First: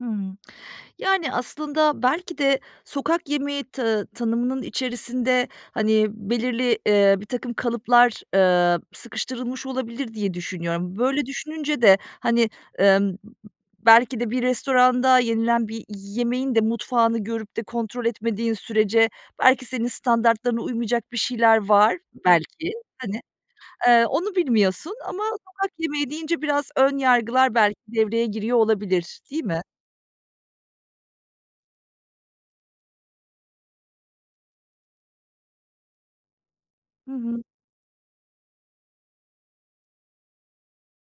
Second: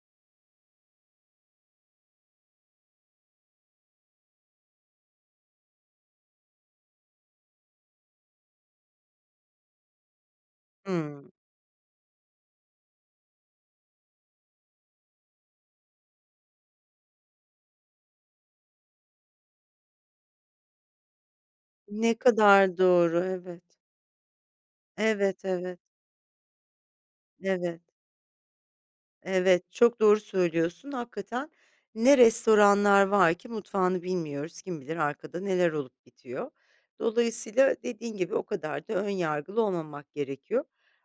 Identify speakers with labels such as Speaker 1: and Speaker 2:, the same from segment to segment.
Speaker 1: Hımm. Yani, aslında belki de sokak yemeği ta tanımının içerisinde, hani, belirli, eee, birtakım kalıplar, eee, sıkıştırılmış olabilir, diye düşünüyorum. Böyle
Speaker 2: Hıı.
Speaker 1: düşününce de, hani, emm, ı ı belki de bir restoranda yenilen bir yemeğin de mutfağını görüp de kontrol etmediğin sürece belki senin standartlarına uymayacak bir şeyler var,
Speaker 2: Ne
Speaker 1: belki,
Speaker 2: kadar
Speaker 1: hani,
Speaker 2: doğru, evet.
Speaker 1: eee, onu bilmiyorsun. Ama
Speaker 2: Evet,
Speaker 1: sokak
Speaker 2: evet.
Speaker 1: yemeği deyince biraz ön yargılar belki
Speaker 2: Evet.
Speaker 1: devreye giriyor olabilir, değil mi?
Speaker 2: Evet, çok doğru söylüyorsun hakikaten ne restoranlar var ki mutfağını bilmiyoruz. Kim bilir arkada neler olup bitiyor?
Speaker 1: Hı hı.
Speaker 2: Dolayısıyla dediğin gibi o kadar da ön yargılı olmamak gerekiyor.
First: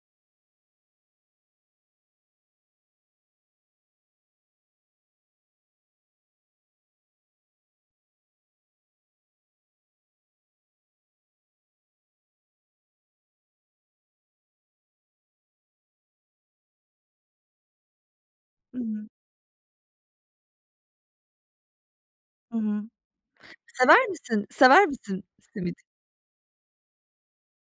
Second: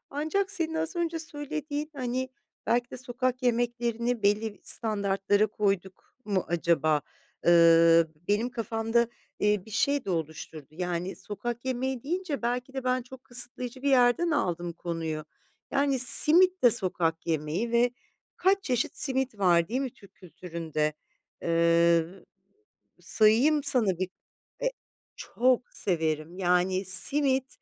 Speaker 2: Ancak senin az önce söylediğin, hani, belki de sokak yemeklerini belli standartlara koyduk mu acaba? Iıı, benim kafamda, eee, bir şey de oluşturdu. Yani sokak yemeği deyince belki de ben çok kısıtlayıcı bir yerden aldım konuyu. Yani, simit de sokak yemeği ve kaç
Speaker 1: Hı
Speaker 2: çeşit
Speaker 1: hı.
Speaker 2: simit var değil mi Türk kültüründe? Eee,
Speaker 1: Hı hı.
Speaker 2: Sayayım sana
Speaker 1: Sever
Speaker 2: bir
Speaker 1: misin
Speaker 2: E,
Speaker 1: sever misin
Speaker 2: çok
Speaker 1: simit?
Speaker 2: severim. Yani, simit,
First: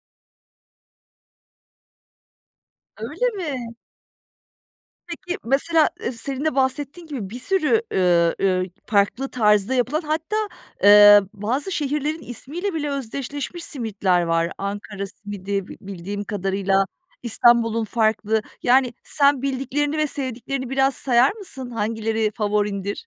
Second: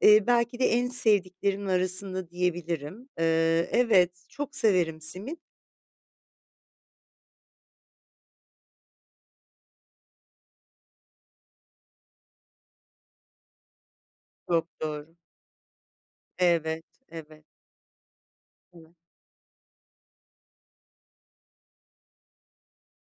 Speaker 2: eee, belki de en sevdiklerimin arasında diyebilirim. Iıı,
Speaker 1: Öyle mi?
Speaker 2: evet, çok severim
Speaker 1: Peki
Speaker 2: simit.
Speaker 1: mesela, eee, senin de bahsettiğin gibi bir sürü, üüü, üüü, farklı tarzda yapılan hatta, eee, bazı şehirlerin ismiyle bile özdeşleşmiş simitler var.
Speaker 2: Çok
Speaker 1: Ankara
Speaker 2: doğru.
Speaker 1: simidi bi bildiğim kadarıyla,
Speaker 2: Evet, evet.
Speaker 1: İstanbul'un farklı. Yani,
Speaker 2: [unintelligible]
Speaker 1: sen bildiklerini ve sevdiklerini biraz sayar mısın? Hangileri favorindir?